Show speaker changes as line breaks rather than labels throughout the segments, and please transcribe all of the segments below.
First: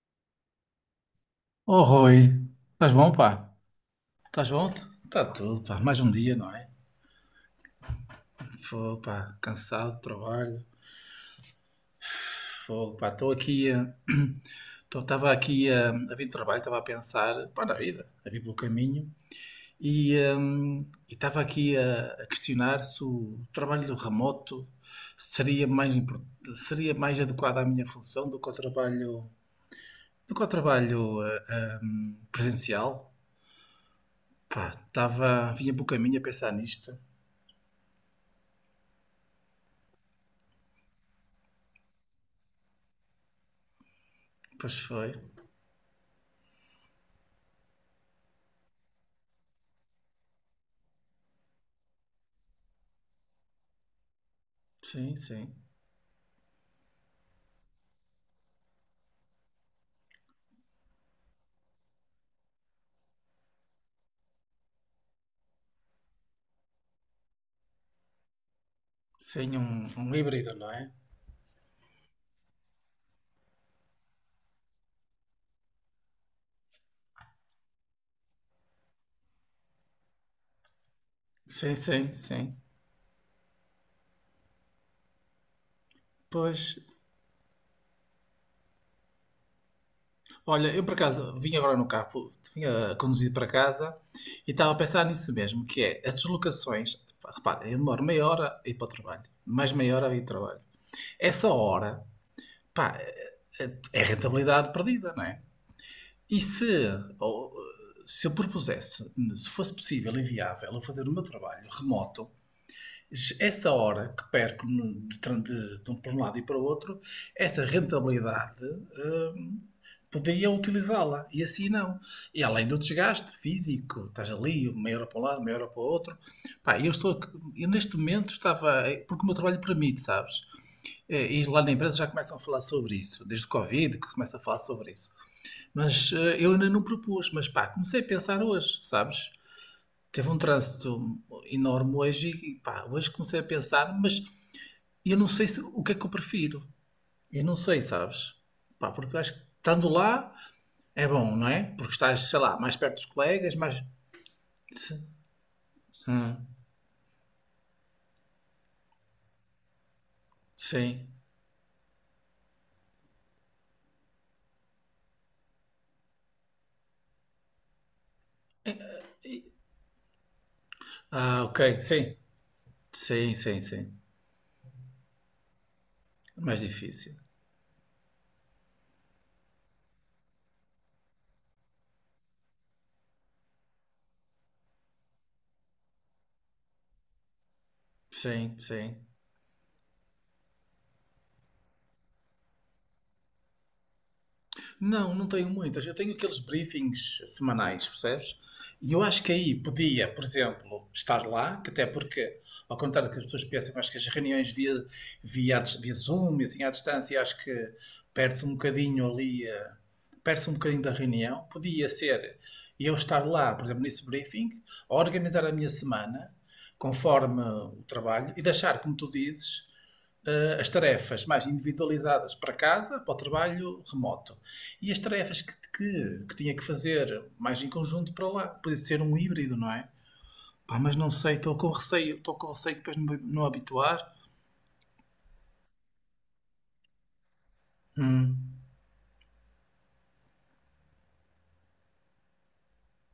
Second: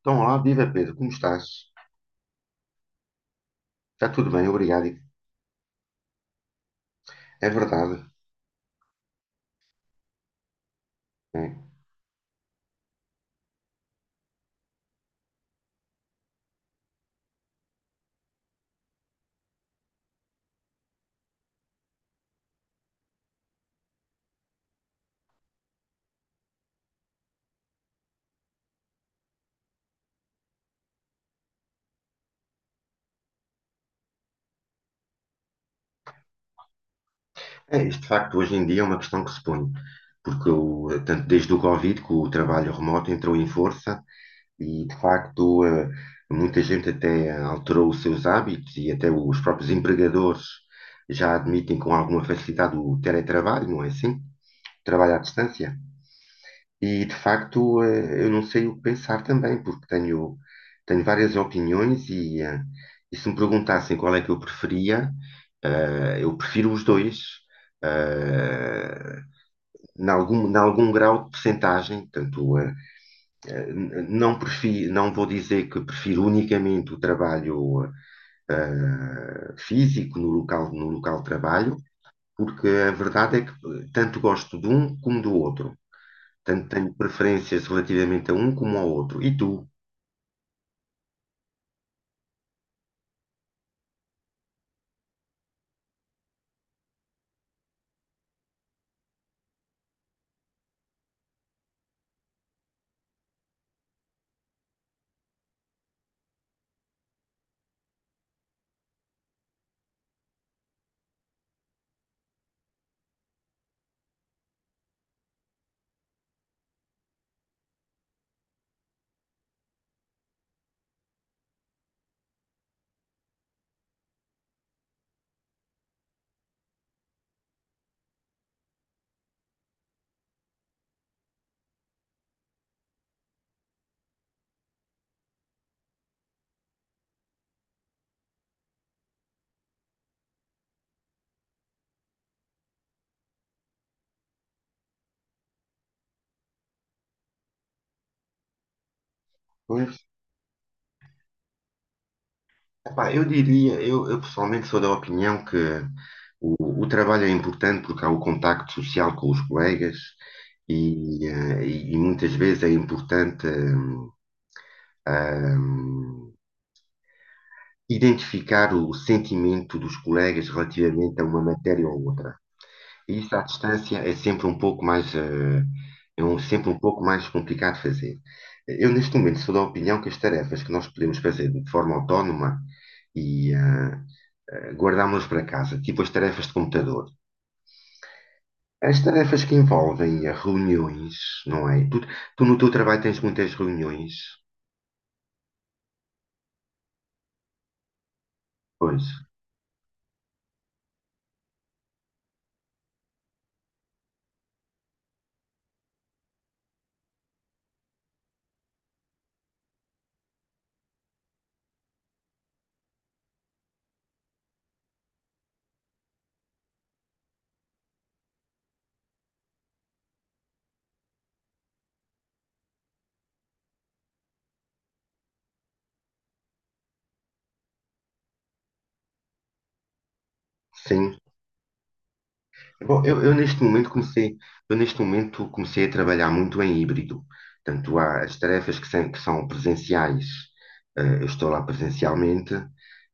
Então, olá, viva Pedro, como estás?
Oh, Rui, estás bom, pá?
Está tudo bem,
Estás bom?
obrigado.
Está tudo, pá. Mais um dia, não é?
É verdade.
Fogo, pá. Cansado do trabalho.
É,
Fogo, pá. Estava aqui a vir do trabalho, estava a pensar, pá, na vida, a vir pelo caminho. E hum, Estava aqui a questionar se o trabalho do remoto seria seria mais adequado à minha função do que o trabalho, do que o trabalho presencial. Pá, estava, vinha pelo caminho a pensar nisto.
É, isto de facto hoje em dia é uma questão que se põe, porque tanto desde o Covid que o trabalho remoto entrou em força
Pois
e de
foi.
facto muita gente até alterou os seus hábitos e até os próprios empregadores já admitem com alguma facilidade o teletrabalho, não é assim? Trabalho
Sim,
à
sim.
distância. E de facto, eu não sei o que pensar também, porque tenho várias opiniões e e se me perguntassem qual é que eu preferia, eu prefiro os dois, eh,
Sim, um,
em
um
algum, em
híbrido, não é?
algum grau de percentagem, tanto, eh, eh, n- não prefiro, não vou dizer que prefiro unicamente o trabalho físico no local de
Sim,
trabalho,
sim, sim.
porque a verdade é que tanto gosto de um como do outro.
Pois,
Tanto tenho preferências relativamente a um como ao outro. E tu?
olha, eu por acaso vim agora no carro, vinha conduzido para casa e estava a pensar nisso mesmo, que é as deslocações. Pá, repara, eu demoro meia hora a ir para o trabalho, mais meia hora a ir para o trabalho. Essa hora, pá, é rentabilidade perdida, não é? E se, ou, Se eu propusesse, se fosse possível e viável, eu fazer o meu trabalho remoto, essa hora que perco no- de, tran- de um- para um lado e para o outro, essa rentabilidade hum, podia utilizá-la e assim não. E além do desgaste físico, estás ali, meia hora para um lado, meia hora para o outro. Pá, eu estou, aqui- Eu neste momento estava, porque o meu trabalho permite, sabes? E lá na empresa já começam a falar sobre isso, desde o Covid que se começa a falar sobre isso. Eu ainda não propus, mas pá, comecei a pensar hoje, sabes? Teve um trânsito enorme hoje e pá, hoje comecei a pensar, mas e eu não sei se, o que é que eu prefiro. Eu não sei, sabes? Pá, porque eu acho que estando
Pois.
lá é bom, não é? Porque estás, sei lá, mais perto dos
Epá, eu
colegas,
diria,
mais.
eu pessoalmente sou da
Sim.
opinião que
Hum,
o trabalho é importante porque há o contacto social com os colegas
sim.
e muitas vezes é importante hum, identificar o sentimento dos colegas relativamente a uma
Ah, ok.
matéria ou
Sim.
outra.
Sim,
Isso à
sim, sim.
distância é sempre um pouco mais,
Mais
sempre um pouco
difícil.
mais complicado de fazer. Eu, neste momento, sou da opinião que as tarefas que nós podemos fazer de forma autónoma e eh, guardámos-las para casa, tipo as tarefas de computador.
Sim,
As
sim.
tarefas que envolvem reuniões, não é? Tu no teu trabalho tens muitas reuniões.
Não, não tenho muitas. Eu tenho aqueles briefings semanais, percebes? E eu
Pois,
acho que aí podia, por exemplo, estar lá, que até porque, ao contrário do que as pessoas pensam, eu acho que as reuniões via Zoom e assim à distância, eu acho que perde-se um bocadinho ali, perde-se um bocadinho da reunião. Podia ser eu estar lá, por exemplo, nesse briefing, a organizar a minha semana, conforme o trabalho, e deixar, como tu dizes, as tarefas mais individualizadas para casa, para o trabalho remoto. E as tarefas que tinha que fazer mais em conjunto para lá. Podia ser um híbrido, não é? Pá, mas não
sim.
sei, estou com receio de depois
Bom,
não,
eu
não
neste momento
habituar.
comecei a trabalhar muito em híbrido. Portanto, há as
Hum.
tarefas que são presenciais, eu estou lá presencialmente,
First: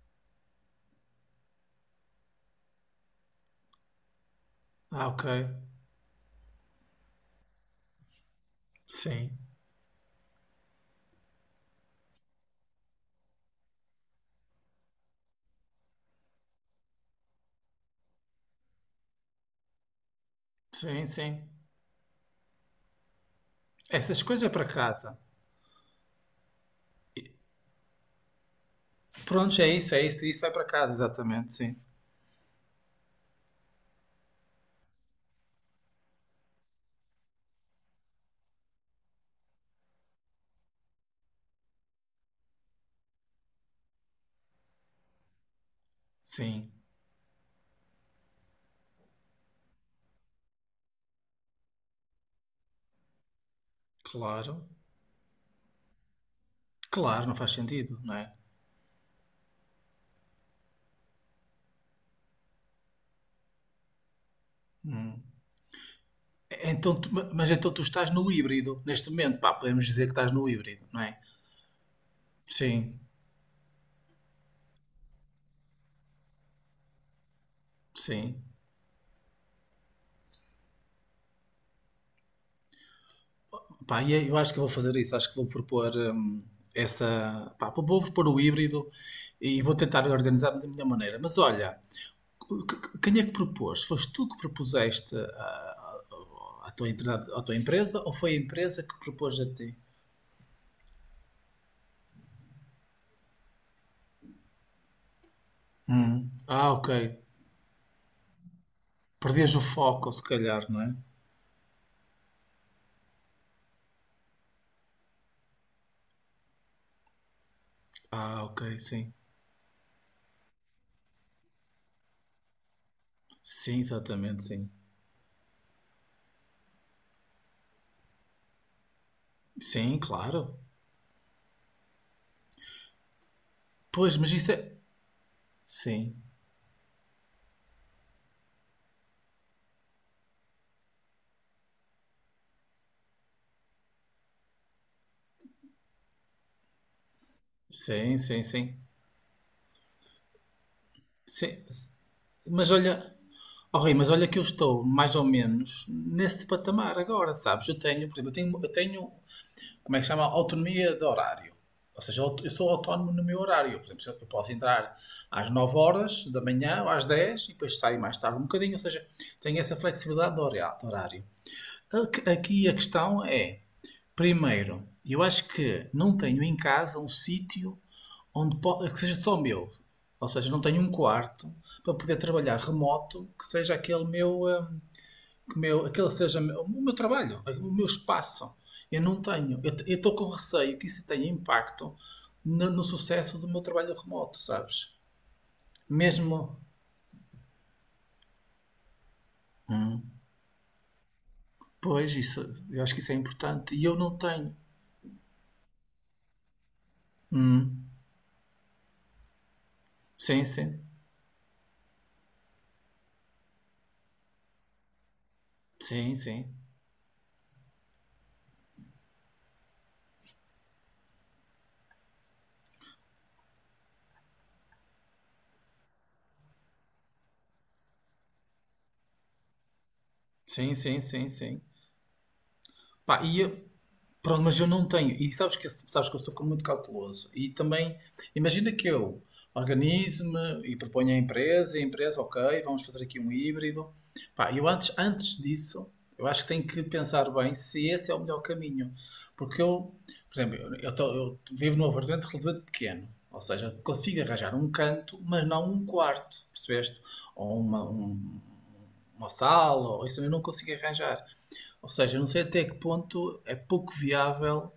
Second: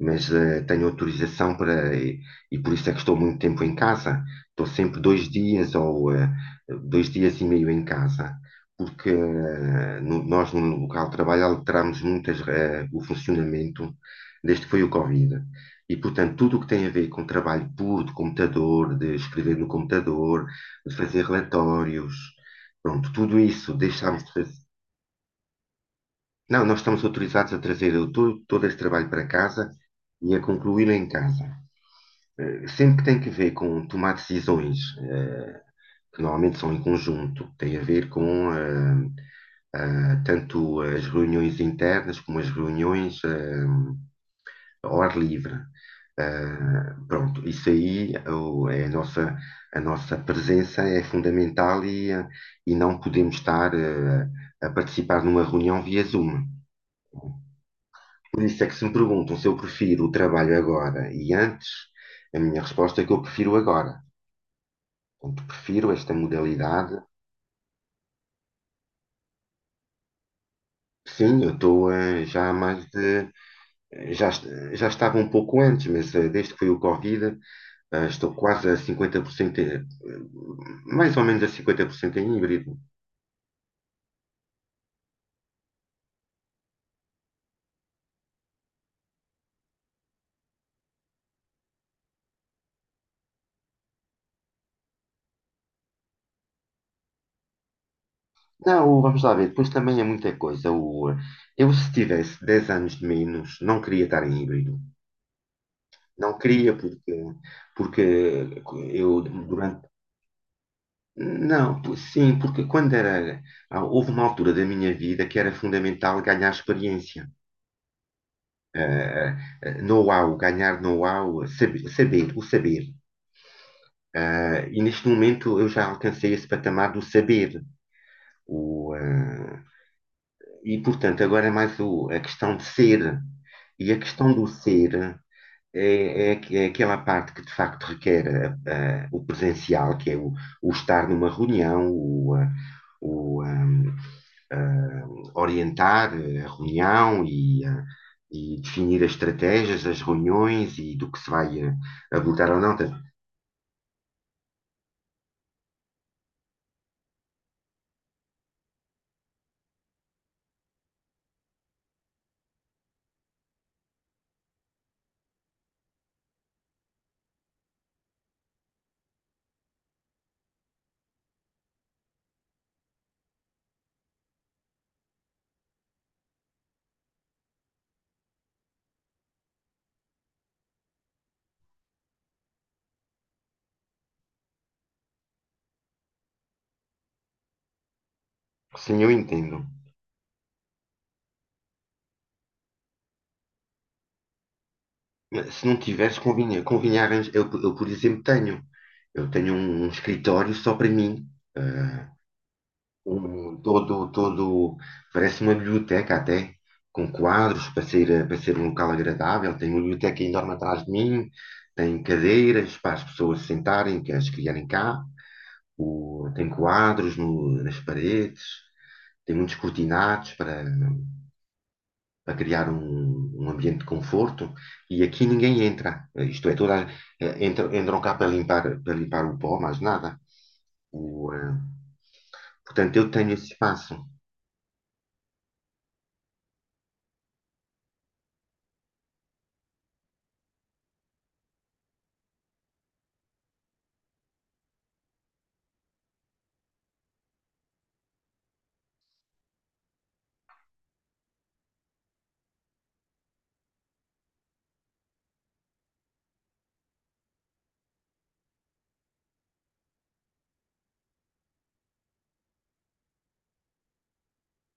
mas tenho autorização e por isso é que estou muito tempo em casa. Estou sempre
Ah, ok.
dois dias ou dois dias e meio em casa, porque
Sim,
nós no local de trabalho alterámos muito o funcionamento desde que foi o Covid. E, portanto, tudo o que tem a ver com trabalho puro de computador, de escrever no computador, de
sim,
fazer
sim.
relatórios, pronto, tudo isso deixámos
Essas
de
coisas é para casa.
não, nós estamos
E-
autorizados a trazer todo este trabalho para
Prontos,
casa
é isso,
e a
isso vai para
concluí-lo
casa,
em casa.
exatamente, sim.
Sempre que tem que ver com tomar decisões, que normalmente são em conjunto, tem a ver com tanto as reuniões internas como as reuniões ao ar livre.
Sim,
Pronto, isso aí é a nossa presença é fundamental e não podemos estar
claro.
a participar numa reunião via Zoom.
Claro, não faz sentido, não é?
Por isso é que se me perguntam se eu prefiro o trabalho agora e antes, a minha resposta é que eu prefiro agora.
Hum.
Portanto, prefiro esta modalidade.
Mas então tu estás no híbrido neste momento, pá, podemos dizer que estás no híbrido, não é?
Sim, eu estou, já há mais
Sim,
de. Já, est- já estava um pouco antes, mas desde que foi o Covid, estou
sim.
quase a 50%, mais ou menos a 50% em híbrido.
Pá, e é, eu acho que vou fazer isso, acho que vou propor essa, pá, vou propor o híbrido e vou tentar organizar-me da minha maneira. Mas olha, quem é que propôs? Foste tu que propuseste à tua, à tua empresa ou foi a empresa que
Não, vamos lá
propôs a
ver, depois
ti?
também é muita coisa. Eu, se tivesse 10 anos de menos, não queria estar em híbrido.
Hum.
Não
Ah,
queria,
ok.
porque, porque eu
Perdias o
durante.
foco, se calhar, não é?
Não, sim, porque quando era. Houve uma altura da minha vida que era fundamental ganhar experiência.
Ah, ok, sim.
Ah, Know-how, ganhar know-how, saber, saber, o saber.
Sim, exatamente, sim.
E neste momento eu já alcancei esse patamar do saber. O, ah,
Sim, claro.
e portanto, agora é mais a questão de ser. E a
Pois, mas
questão do
isso é.
ser.
Sim,
É, é, é aquela parte que de facto requer o presencial, que é o estar numa reunião, o, ah, orientar a reunião
sim, sim,
e
sim.
definir as estratégias, as reuniões e do que se
Sim.
vai abordar ou
Mas
não. Portanto,
olha, oh Rui, mas olha que eu estou mais ou menos nesse patamar agora, sabes? Eu tenho, por exemplo, como é que se chama? Autonomia de horário. Ou seja, eu sou autónomo no meu horário. Por exemplo, eu posso entrar às 9 horas da manhã ou às 10 e depois saio mais tarde um bocadinho. Ou seja, tenho essa flexibilidade de de horário. Aqui a questão é, primeiro, eu acho que não tenho em casa um sítio que seja só meu. Ou seja, não tenho um quarto para poder trabalhar remoto que seja aquele meu, que meu aquele seja o meu trabalho, o meu espaço. Eu
sim, eu
não
entendo.
tenho. Eu estou com receio que isso tenha impacto no, no sucesso do meu trabalho remoto, sabes?
Se não tiveres,
Mesmo,
convinha, convinha Eu, por exemplo, tenho. Eu tenho um escritório só para mim. eh,
pois, isso, eu acho que isso é
um,
importante e eu
todo,
não tenho.
todo, Parece uma biblioteca até, com quadros para ser um local agradável. Tem uma biblioteca
Sim,
enorme
sim.
atrás de mim, tem cadeiras para as pessoas se sentarem, que as criarem cá,
Sim,
tem
sim.
quadros nas paredes, tem muitos cortinados para criar um ambiente de conforto. E aqui ninguém entra, isto é, toda, a- eh, entram, entram cá para limpar o pó, mais nada.
Sim, sim, sim,
O, eh,
sim.
Portanto, eu
Pá,
tenho esse espaço.
pronto, mas eu não tenho. E sabes que eu sou muito cauteloso. E também, imagina que eu organize-me e proponho à empresa, e a empresa, ok, vamos fazer aqui um híbrido. Pá, eu antes, antes disso, eu acho que tenho que pensar bem se esse é o melhor caminho. Porque eu, por exemplo, eu vivo num apartamento relativamente pequeno. Ou seja, consigo arranjar um canto, mas não um quarto, percebeste? Ou uma, um- uma sala, ou isso eu não consigo arranjar. Ou seja, não sei até que ponto é pouco viável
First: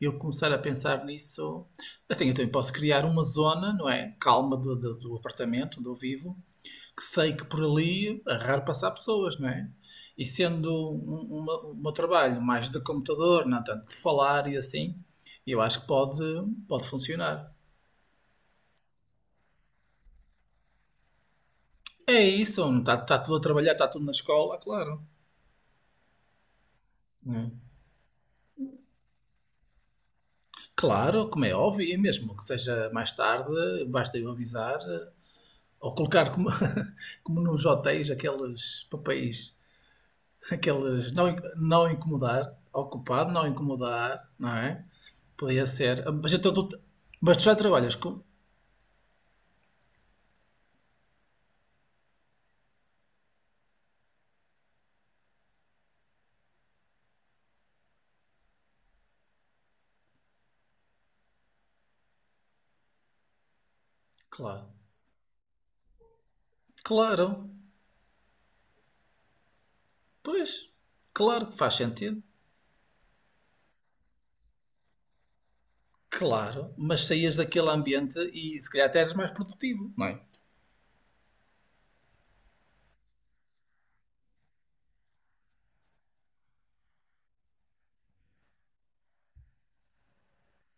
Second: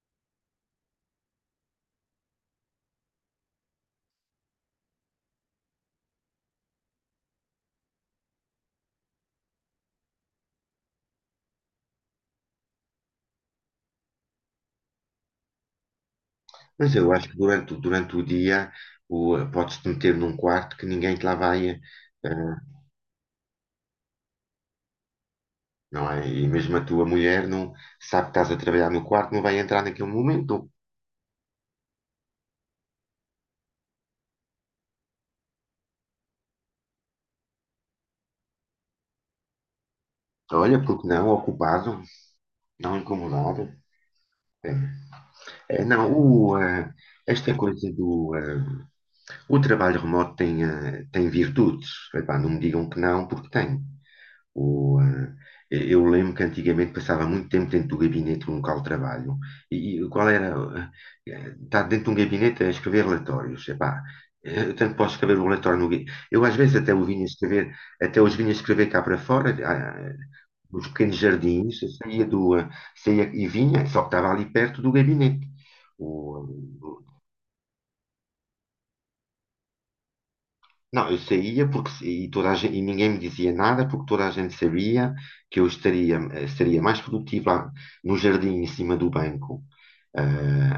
eu começar a pensar nisso. Assim, eu também posso criar uma zona, não é? Calma do apartamento onde eu vivo, que sei que por ali é raro passar pessoas, não é? E sendo o meu trabalho mais de computador, não tanto de falar e assim, eu acho que pode, pode
Mas eu acho que
funcionar.
durante, durante o dia podes-te meter num quarto que ninguém te lá vai,
É isso, não está, está tudo a trabalhar, está tudo na escola, claro.
não é? E mesmo a tua
Não
mulher
é?
não sabe que estás a trabalhar no quarto, não vai entrar naquele momento.
Claro, como é óbvio, e mesmo que seja mais tarde, basta eu avisar, ou colocar como, como nos hotéis aqueles papéis,
Olha, porque
aqueles não,
não,
inc- não
ocupado,
incomodar,
não
ocupado, não
incomodado.
incomodar, não
É,
é? Podia ser.
não,
Mas, então, tu, mas tu
esta
já
coisa
trabalhas com.
o trabalho remoto tem, tem virtudes. Epá, não me digam que não, porque tem. O, ah, eu lembro que antigamente passava muito tempo dentro do gabinete no local de trabalho. E qual era? Estar dentro de um gabinete a escrever relatórios. Epá,
Claro.
eu tanto posso escrever o relatório no. gui- Eu às vezes até o vinha
Claro.
escrever, até os vinha escrever cá para fora,
Pois.
nos pequenos
Claro que faz
jardins, eu
sentido.
saía e vinha, só que estava ali perto do gabinete.
Claro. Mas
O-
saías daquele ambiente e se calhar até eras mais produtivo, não é?
não, eu saía porque e toda a gente, e ninguém me dizia nada porque toda a gente sabia que eu estaria, seria mais produtivo lá no jardim em cima do banco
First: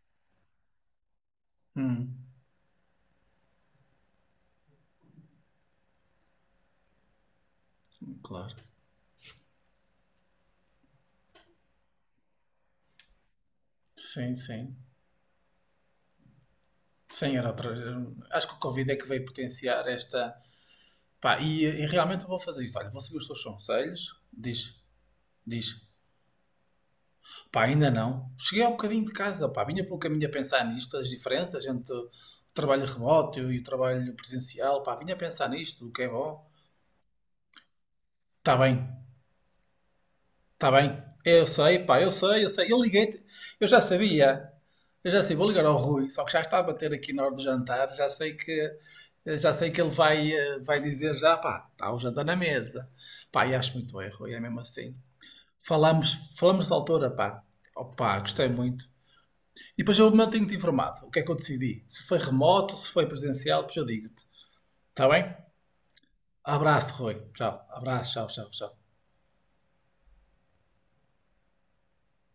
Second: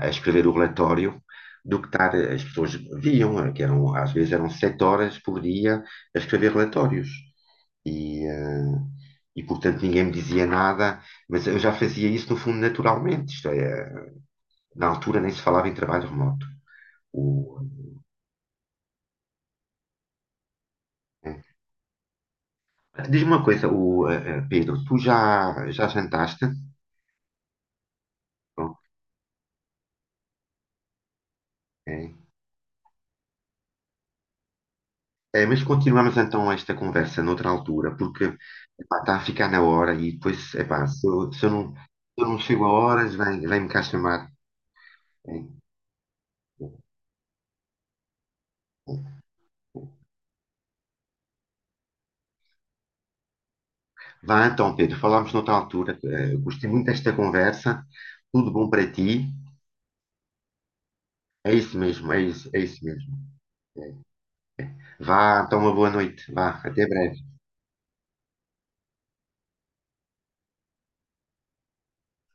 a escrever o relatório do que estar,
Hum,
as pessoas viam, que eram, às vezes eram 7 horas por dia a escrever relatórios. E,
claro.
eh, e portanto ninguém me dizia nada, mas eu já fazia isso no fundo naturalmente. Isto é,
Sim, sim.
na altura nem se falava em trabalho remoto.
Sim, era
O,
outra. Acho que o Covid é que veio potenciar esta. Pá,
É.
e realmente eu vou fazer isso. Olha, vou seguir os
Diz-me
teus
uma coisa,
conselhos. Diz,
Pedro, tu já,
diz,
já jantaste?
pá, ainda não. Cheguei ao
Bom,
bocadinho de casa, pá, vinha pelo caminho a pensar nisto, as diferenças entre o
é.
trabalho remoto e o trabalho presencial, pá, vinha a
É,
pensar
mas
nisto, o que é
continuamos
bom.
então esta conversa noutra altura, porque
Tá bem,
epá, está a ficar na hora e depois,
tá
epá,
bem.
se eu, se
Eu
eu não,
sei, pá, eu
se eu não
sei, eu
chego a
sei. Eu
horas,
liguei-te,
vem, vem-me
eu já
cá chamar.
sabia. Eu já
É.
sei, vou ligar ao Rui, só que já está a bater aqui na hora do jantar, já sei que ele vai, vai dizer já, pá, está o jantar na mesa. Pá, e acho muito bem, Rui, é
Vá
mesmo
então,
assim.
Pedro, falamos noutra altura.
Falámos,
Eh,
falamos
gostei
da
muito
autora
desta
pá.
conversa.
Opa, gostei
Tudo bom
muito.
para ti?
E depois eu mantenho-te informado. O que é que eu
É isso
decidi? Se
mesmo,
foi
é
remoto,
isso
se foi
mesmo.
presencial, depois eu
É.
digo-te. Está bem?
Vá, então, uma boa noite. Vá, até
Abraço, Rui.
breve.
Tchau. Abraço, tchau, tchau, tchau.